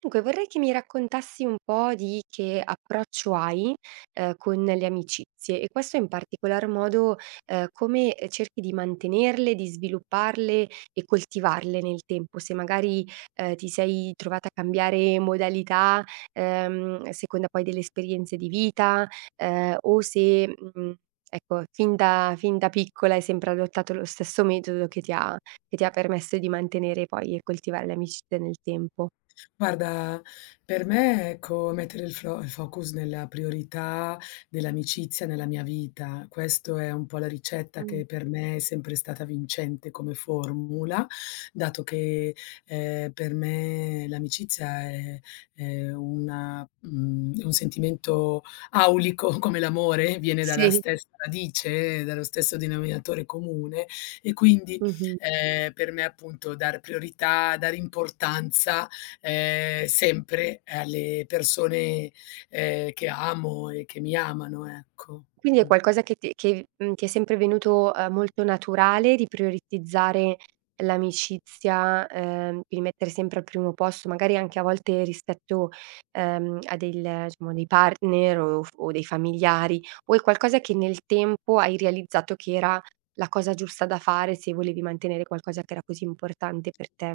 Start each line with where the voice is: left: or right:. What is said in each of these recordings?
right: Dunque vorrei che mi raccontassi un po' di che approccio hai, con le amicizie e questo in particolar modo, come, cerchi di mantenerle, di svilupparle e coltivarle nel tempo. Se magari, ti sei trovata a cambiare modalità, a seconda poi delle esperienze di vita, o se, ecco, fin da piccola hai sempre adottato lo stesso metodo che ti ha permesso di mantenere poi e coltivare le amicizie nel tempo.
left: Guarda, per me, ecco, mettere il focus nella priorità dell'amicizia nella mia vita. Questo è un po' la ricetta che per me è sempre stata vincente come formula, dato che, per me l'amicizia è è un sentimento aulico come l'amore, viene dalla
right: Sì,
left: stessa radice, dallo stesso denominatore comune. E quindi,
right: mh-mh.
left: per me appunto dar priorità, dare importanza sempre alle persone, che amo e che mi amano, ecco.
right: Quindi
left: Mh.
right: è qualcosa che ti è sempre venuto, molto naturale di prioritizzare l'amicizia, di mettere sempre al primo posto, magari anche a volte rispetto, a del diciamo dei partner o dei familiari, o è qualcosa che nel tempo hai realizzato che era la cosa giusta da fare se volevi mantenere qualcosa che era così importante per te?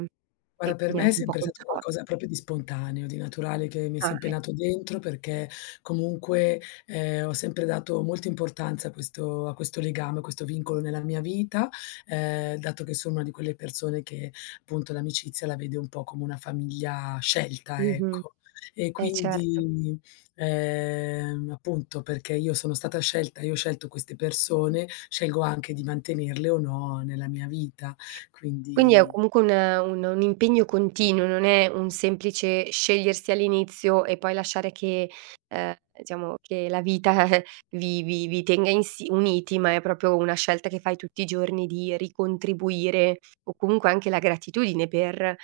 right: E
left: Guarda, per
right: quindi
left: me è
right: anche un po'
left: sempre stato
right: controllo.
left: qualcosa proprio di spontaneo, di naturale, che mi è
right: Ah,
left: sempre nato
right: ecco.
left: dentro perché comunque, ho sempre dato molta importanza a questo legame, a questo vincolo nella mia vita, dato che sono una di quelle persone che appunto l'amicizia la vede un po' come una famiglia scelta,
right: Mh-mh.
left: ecco. E
right: Certo.
left: quindi, appunto perché io sono stata scelta, io ho scelto queste persone, scelgo anche di mantenerle o no nella mia vita.
right: Quindi è
left: Quindi.
right: comunque un impegno continuo, non è un semplice scegliersi all'inizio e poi lasciare che diciamo che la vita vi tenga insi uniti, ma è proprio una scelta che fai tutti i giorni di ricontribuire o comunque anche la gratitudine per ehm,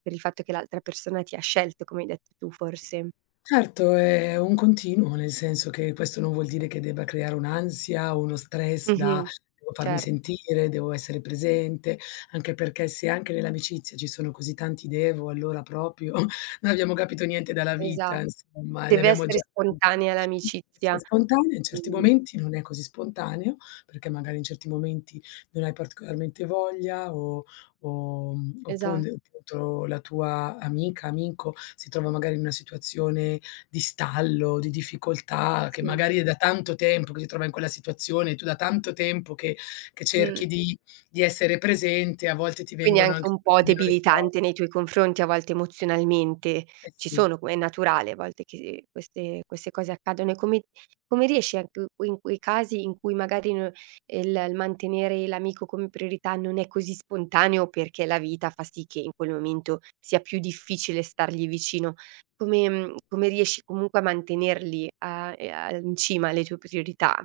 right: per il fatto che l'altra persona ti ha scelto, come hai detto tu forse.
left: Certo, è un continuo, nel senso che questo non vuol dire che debba creare un'ansia o uno stress da:
right: Mh-mh.
left: "Devo farmi
right: Cer
left: sentire, devo essere presente", anche perché se anche nell'amicizia ci sono così tanti "devo", allora proprio non abbiamo capito niente dalla
right: esa
left: vita, insomma, e ne
right: deve
left: abbiamo
right: essere
left: già tanto.
right: spontanea l'amicizia.
left: Essere spontanea, in certi
right: Mh,
left: momenti non è così spontaneo, perché magari in certi momenti non hai particolarmente voglia o
right: esatto,
left: oppure appunto la tua amica, amico si trova magari in una situazione di stallo, di difficoltà, che
right: sì.
left: magari è da tanto tempo che si trova in quella situazione, tu da tanto tempo che
right: Mh.
left: cerchi di essere presente, a volte ti
right: Quindi è
left: vengono
right: anche
left: anche
right: un
left: un po'
right: po'
left: meno le
right: debilitante
left: forze.
right: nei tuoi confronti a volte emozionalmente.
left: Eh
right: Ci
left: sì.
right: sono, come è naturale a volte che queste cose accadono. E come riesci anche in quei casi in cui magari n il mantenere l'amico come priorità non è così spontaneo, perché la vita fa sì che in quel momento sia più difficile stargli vicino, come riesci comunque a mantenerli a in cima alle tue priorità?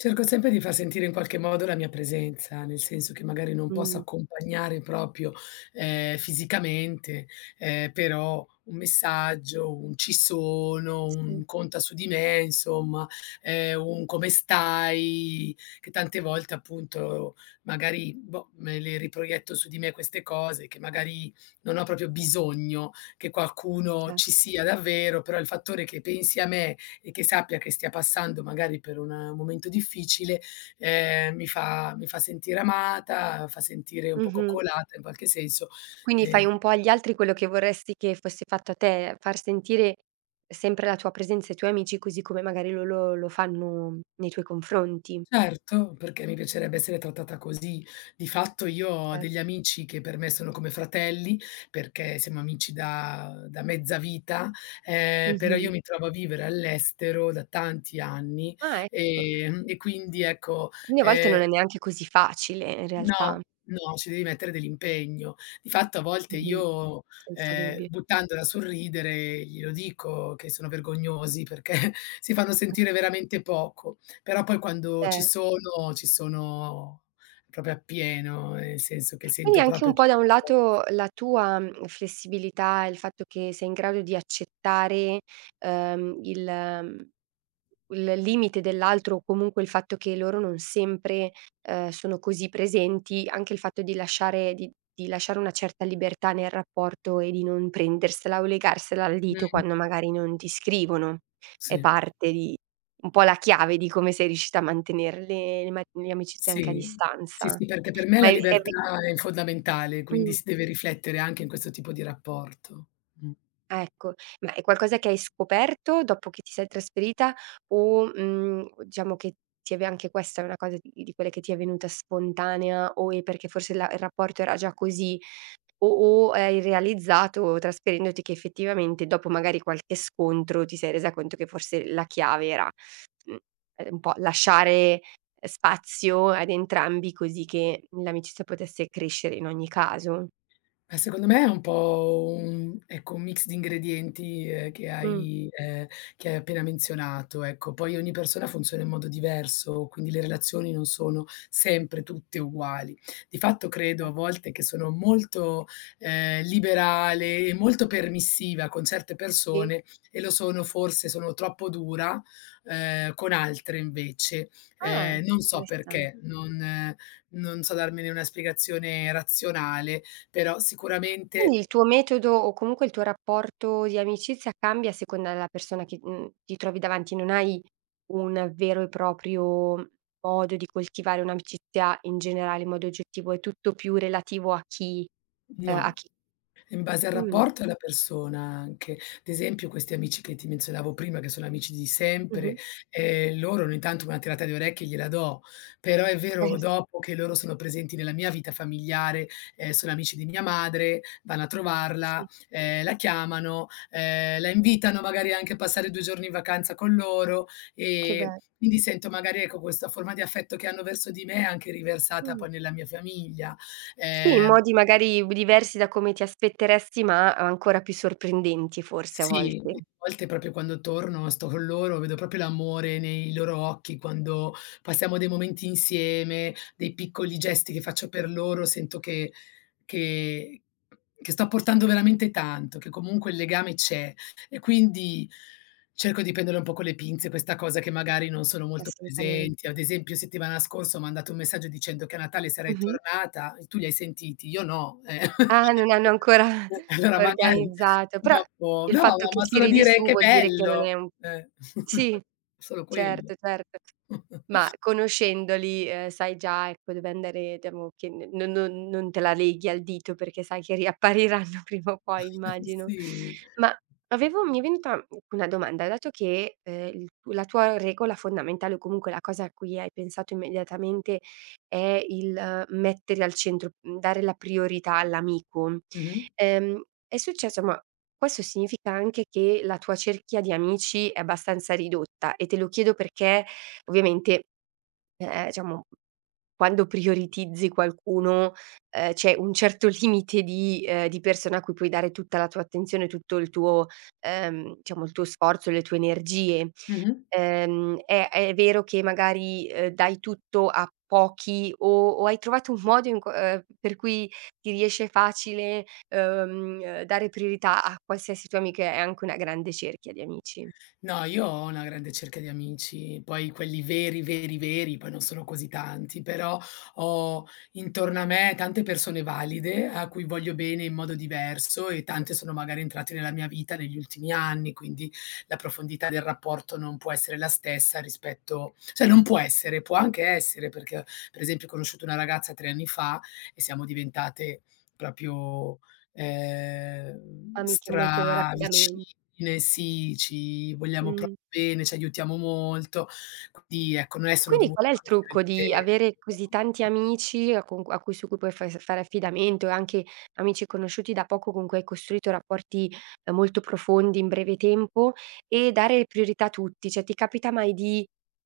left: Cerco sempre di far sentire in qualche modo la mia presenza, nel senso che magari non posso
right: Mh,
left: accompagnare proprio, fisicamente, però un messaggio, un "ci sono",
right: sì,
left: un "conta su di me", insomma, un "come stai", che tante volte appunto magari, boh, me le riproietto su di me queste cose, che magari non ho proprio bisogno che qualcuno
right: cer
left: ci sia davvero, però il fattore che pensi a me e che sappia che stia passando magari per un momento difficile, mi fa sentire amata, fa sentire un po'
right: mh-mh.
left: coccolata in qualche senso.
right: Quindi fai
left: Ehm
right: un po' agli altri quello che vorresti che fosse fatto a te, far sentire sempre la tua presenza ai tuoi amici, così come magari loro lo fanno nei tuoi confronti.
left: certo, perché mi piacerebbe essere trattata così. Di fatto io ho
right: Cer
left: degli amici che per me sono come fratelli, perché siamo amici da mezza vita, però io
right: Mh-mh.
left: mi trovo a vivere all'estero da tanti anni,
right: Ah, ecco.
left: e quindi ecco.
right: Quindi a volte
left: ehm
right: non è neanche così facile in realtà.
left: No, no, ci devi mettere dell'impegno. Di fatto a volte
right: Mh-mh.
left: io,
right: Senza dubbio.
left: buttandola sul ridere, glielo dico che sono vergognosi perché si fanno sentire veramente poco, però poi quando
right: Cer
left: ci sono proprio appieno, nel senso che
right: Quindi
left: sento
right: anche un
left: proprio
right: po' da un
left: tutta fo
right: lato la tua, flessibilità, il fatto che sei in grado di accettare, ehm, il mhmm, il limite dell'altro o comunque il fatto che loro non sempre, sono così presenti, anche il fatto di lasciare una certa libertà nel rapporto e di non prendersela o legarsela al dito
left: mh,
right: quando magari non ti scrivono, è
left: sì,
right: parte di un po' la chiave di come sei riuscita a mantenere le amicizie anche a
left: sì. Sì,
right: distanza.
left: sì, perché per me la
right: Ma è vi
left: libertà è fondamentale, quindi
right: mh.
left: si deve riflettere anche in questo tipo di rapporto. Mh.
right: Ah, ecco. Ma è qualcosa che hai scoperto dopo che ti sei trasferita o, diciamo che ti è ve anche questa è una cosa di quelle che ti è venuta spontanea o è perché forse la il rapporto era già così o o hai realizzato trasferendoti che effettivamente dopo magari qualche scontro ti sei resa conto che forse la chiave era, mhmm, un po' lasciare spazio ad entrambi così che l'amicizia potesse crescere in ogni caso?
left: Ma secondo me è un po' un ecco, un mix di ingredienti, che
right: Mh.
left: hai ehm, che hai appena menzionato, ecco. Poi ogni persona funziona in modo diverso, quindi le relazioni non sono sempre tutte uguali. Di fatto credo a volte che sono molto, liberale e molto permissiva con certe
right: Sì.
left: persone, e lo sono forse sono troppo dura, con altre invece.
right: Ah,
left: Non so
right: interessan
left: perché, non so darmene una spiegazione razionale, però sicuramente
right: Quindi il tuo metodo o comunque il tuo rapporto di amicizia cambia a seconda della persona che, ti trovi davanti, non hai un vero e proprio modo di coltivare un'amicizia in generale, in modo oggettivo, è tutto più relativo a chi ehm, a
left: no.
right: chi
left: In base al
right: mh,
left: rapporto e alla persona anche. Ad esempio questi amici che ti menzionavo prima, che sono amici di
right: mh-mh,
left: sempre, loro ogni tanto una tirata di orecchie gliela do, però è vero
right: certo,
left: dopo che loro sono presenti nella mia vita familiare, sono amici di mia madre, vanno a trovarla,
right: sì,
left: la chiamano, la invitano magari anche a passare 2 giorni in vacanza con loro,
right: che be
left: ehm, quindi sento magari, ecco, questa forma di affetto che hanno verso di me anche riversata
right: mh.
left: poi nella mia famiglia.
right: Sì, in
left: Ehm
right: modi magari diversi da come ti aspetteresti, ma ancora più sorprendenti forse a
left: Sì,
right: volte.
left: a volte proprio quando torno sto con loro, vedo proprio l'amore nei loro occhi, quando passiamo dei momenti insieme, dei piccoli gesti che faccio per loro, sento che che sto apportando veramente tanto, che comunque il legame c'è. E quindi cerco di prendere un po' con le pinze questa cosa che magari non sono molto
right: Assolutamen
left: presenti. Ad esempio settimana scorsa ho mandato un messaggio dicendo che a Natale sarei
right: mh-mh.
left: tornata, tu li hai sentiti, io no, eh.
right: Ah, non hanno ancora
left: Allora magari.
right: organizzato, però
left: Dopo
right: il
left: no, ma
right: fatto che
left: ma
right: ci
left: solo
right: ridi
left: dire:
right: su
left: "Che
right: vuol dire che non
left: bello!"
right: è un
left: Eh,
right: sì,
left: solo quello.
right: certo, certo. Ma conoscendoli, sai già, ecco, dove andare diciamo che n non non non te la leghi al dito perché sai che riappariranno prima o poi, immagino.
left: Sì.
right: Ma avevo mi è venuta una domanda, dato che, il tu la tua regola fondamentale o comunque la cosa a cui hai pensato immediatamente è il mettere al centro, dare la priorità all'amico.
left: Mh-mh,
right: Ehm, è successo ma questo significa anche che la tua cerchia di amici è abbastanza ridotta e te lo chiedo perché ovviamente diciamo, quando prioritizzi qualcuno, c'è un certo limite di persone a cui puoi dare tutta la tua attenzione, tutto il tuo sforzo, le tue energie.
left: mh-mh.
right: È vero che magari, dai tutto a pochi o hai trovato un modo in co per cui ti riesce facile, dare priorità a qualsiasi tua amica e anche una grande cerchia di amici?
left: No, io ho una grande cerchia di amici, poi quelli veri, veri, veri, poi non sono così tanti, però ho intorno a me tante persone valide a cui voglio bene in modo diverso, e tante sono magari entrate nella mia vita negli ultimi anni, quindi la profondità del rapporto non può essere la stessa rispetto, cioè non può essere, può anche essere, perché per esempio ho conosciuto una ragazza 3 anni fa e siamo diventate proprio
right: Amiche molto rapidamente.
left: stravicine, sì, ci vogliamo
right: Mh.
left: proprio bene, ci aiutiamo molto. Quindi ecco, non è
right: E
left: solo
right: quindi
left: dovuto
right: qual
left: a
right: è
left: una
right: il
left: questione
right: trucco
left: di
right: di avere così
left: tempo.
right: tanti amici a cui su cui puoi fai s fare affidamento e anche amici conosciuti da poco con cui hai costruito rapporti, molto profondi in breve tempo e dare priorità a tutti? Cioè, ti capita mai di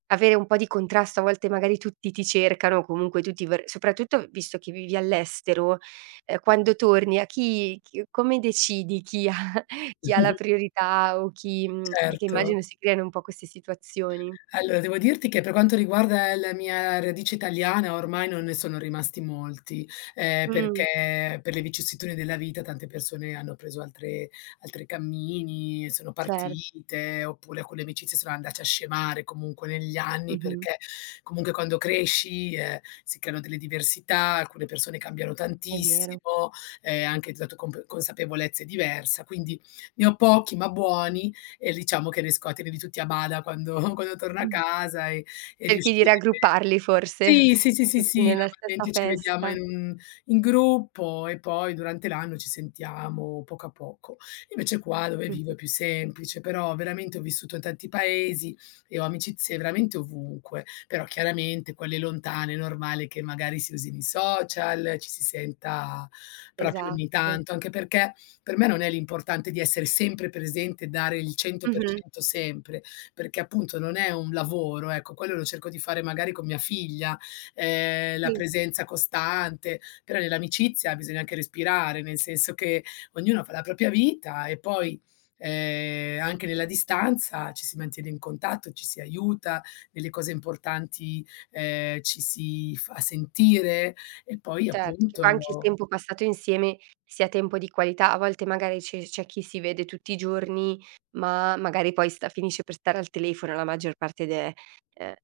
right: avere un po' di contrasto? A volte magari tutti ti cercano o comunque tutti vor soprattutto visto che vivi all'estero, quando torni a chi chi come decidi chi ha chi ha la priorità perché
left: Certo.
right: immagino si creano un po' queste situazioni.
left: Allora, devo dirti che per quanto riguarda la mia radice italiana, ormai non ne sono rimasti molti,
right: Mh,
left: perché per le vicissitudini della vita tante persone hanno preso altre altri cammini, sono
right: cer
left: partite, oppure alcune amicizie sono andate a scemare comunque negli anni,
right: Mh-mh,
left: perché comunque quando cresci, si creano delle diversità, alcune persone cambiano
right: è vero.
left: tantissimo, anche dato comp consapevolezze diversa, quindi ne ho pochi ma buoni e diciamo che ne scote di tutti a bada quando quando torna a
right: Mh.
left: casa e
right: Cerchi di
left: riuscire
right: raggrupparli forse,
left: sì, sì, sì, sì,
right: tutti
left: sì,
right: nella stessa
left: normalmente ci vediamo
right: festa.
left: in gruppo e poi durante l'anno ci sentiamo poco a poco. Invece qua dove vivo è
right: Mh-mh.
left: più semplice, però veramente ho vissuto in tanti paesi e ho amicizie veramente ovunque, però chiaramente quelle lontane è normale che magari si usino i social, ci si senta proprio ogni
right: Esatto.
left: tanto, anche perché per me non è l'importante di essere sempre presente e dare il
right: Mh-mh.
left: 100% sempre, perché appunto non è un lavoro, ecco, quello lo cerco di fare magari con mia figlia, la
right: Sì.
left: presenza costante, però nell'amicizia bisogna anche respirare, nel senso che ognuno fa la propria vita e poi, anche nella distanza ci si mantiene in contatto, ci si aiuta, nelle cose importanti, ci si fa sentire e poi
right: Certo, che poi
left: appunto
right: anche il tempo passato insieme sia tempo di qualità. A volte magari c'è chi si vede tutti i giorni, ma magari poi sta finisce per stare al telefono la maggior parte de ehm,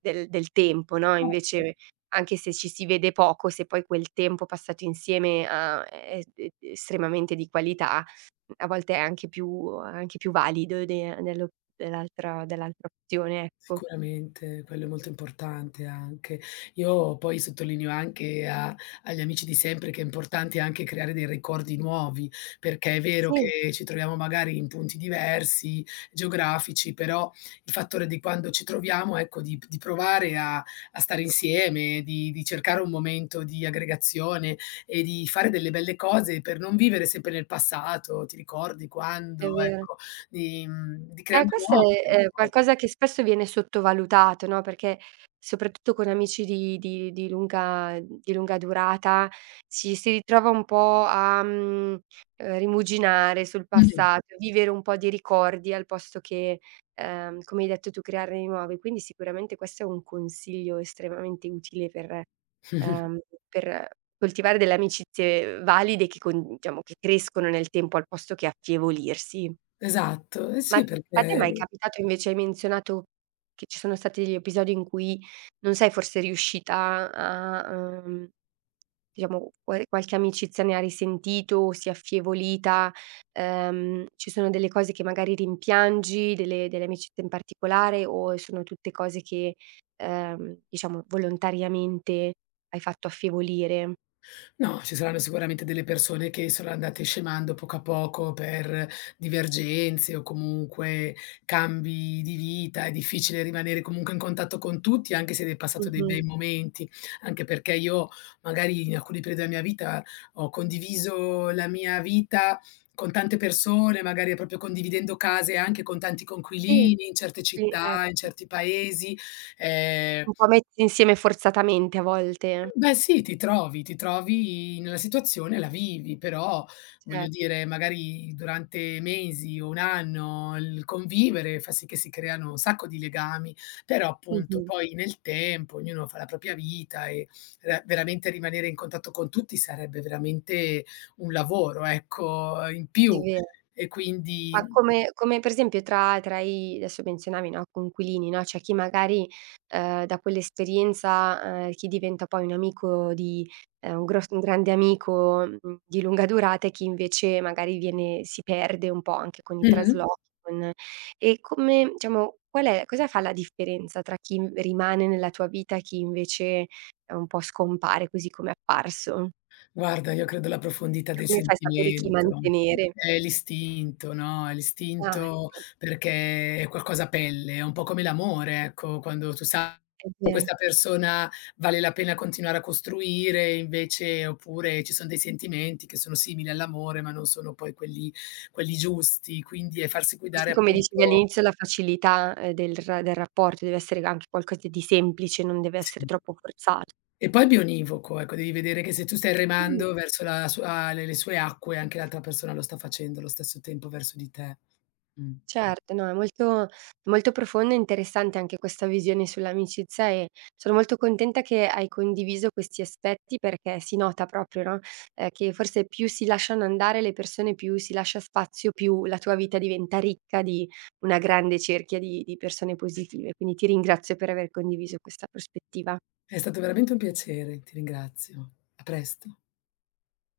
right: del del tempo, no,
left: certo.
right: invece anche se ci si vede poco, se poi quel tempo passato insieme a è estremamente di qualità, a volte è anche più valido de dello dell'altra dell'altra opzione, ecco.
left: Sicuramente, quello è molto importante anche. Io poi sottolineo anche a agli amici di sempre che è importante anche creare dei ricordi nuovi, perché è vero
right: Sì,
left: che ci troviamo magari in punti diversi, geografici, però il fattore di quando ci troviamo, ecco, di provare a stare insieme, di cercare un momento di aggregazione e di fare delle belle cose per non vivere sempre nel passato, ti ricordi
right: è
left: quando,
right: vero.
left: ecco, di crearne
right: Questo
left: nuovi
right: è,
left: ricordi.
right: ehm, qualcosa che spesso viene sottovalutato, no, perché soprattutto con amici di lunga durata ci si ritrova un po' a, rimuginare sul
left: Mh.
right: passato, vivere un po' di ricordi al posto che, come hai detto tu, crearne di nuovi. Quindi sicuramente questo è un consiglio estremamente utile ehm, per coltivare delle amicizie valide che con diciamo, che crescono nel tempo al posto che affievolirsi.
left: Esatto, eh
right: Ma
left: sì,
right: a te è
left: perché
right: mai è capitato invece hai menzionato che ci sono stati degli episodi in cui non sei forse riuscita a, diciamo qualche amicizia ne ha risentito o si è affievolita, ci sono delle cose che magari rimpiangi, delle amicizie in particolare o sono tutte cose che, diciamo volontariamente hai fatto affievolire?
left: no, ci saranno sicuramente delle persone che sono andate scemando poco a poco per divergenze o comunque cambi di vita, è difficile rimanere comunque in contatto con tutti anche se hai passato dei bei
right: Mh-mh.
left: momenti, anche perché io magari in alcuni periodi della mia vita ho condiviso la mia vita con tante persone, magari proprio condividendo case anche con tanti
right: Sì,
left: coinquilini in certe
right: sì,
left: città, in
right: ecco.
left: certi paesi. ehm
right: Un po' metti insieme forzatamente a volte.
left: Beh sì, ti trovi nella situazione, la vivi, però voglio
right: Cer
left: dire, magari durante mesi o un anno il convivere fa sì che si creano un sacco di legami, però appunto
right: mh-mh.
left: poi nel tempo ognuno fa la propria vita e ra veramente rimanere in contatto con tutti sarebbe veramente un lavoro, ecco, in
right: È
left: più.
right: vero.
left: E
right: Ma
left: quindi.
right: come per esempio tra i adesso menzionavi, no, coinquilini, no, c'è chi magari, da quell'esperienza, chi diventa poi un amico di un grande amico, di lunga durata e chi invece magari viene si perde un po' anche con i
left: Mh-mh.
right: traslochi, con e come diciamo, qual è cosa fa la differenza tra chi m rimane nella tua vita e chi invece, un po' scompare così come è apparso?
left: Guarda, io credo la profondità
right: Cioè
left: del
right: come fai a sapere chi
left: sentimento,
right: mantenere?
left: è l'istinto, no, è
right: Ah,
left: l'istinto,
right: ecco,
left: perché è qualcosa a pelle, è un po' come l'amore, ecco, quando tu sai
right: è
left: con
right: vero.
left: questa persona vale la pena continuare a costruire, invece oppure ci son dei sentimenti che sono simili all'amore, ma non sono poi quelli giusti, quindi è farsi guidare
right: Così come dicevi
left: appunto,
right: all'inizio, la facilità, del rapporto deve essere anche qualcosa di semplice, non deve essere
left: sì.
right: troppo forzato.
left: E poi è bionivoco, ecco, devi vedere che se tu stai
right: Mh,
left: remando verso la sua le sue acque, anche l'altra persona lo sta facendo allo stesso tempo verso di te. Mh.
right: certo, no, è molto molto profonda e interessante anche questa visione sull'amicizia e sono molto contenta che hai condiviso questi aspetti perché si nota proprio, no, che forse più si lasciano andare le persone, più si lascia spazio, più la tua vita diventa ricca di una grande cerchia di persone positive. Quindi ti ringrazio per aver condiviso questa prospettiva.
left: È stato veramente un piacere, ti ringrazio. A presto.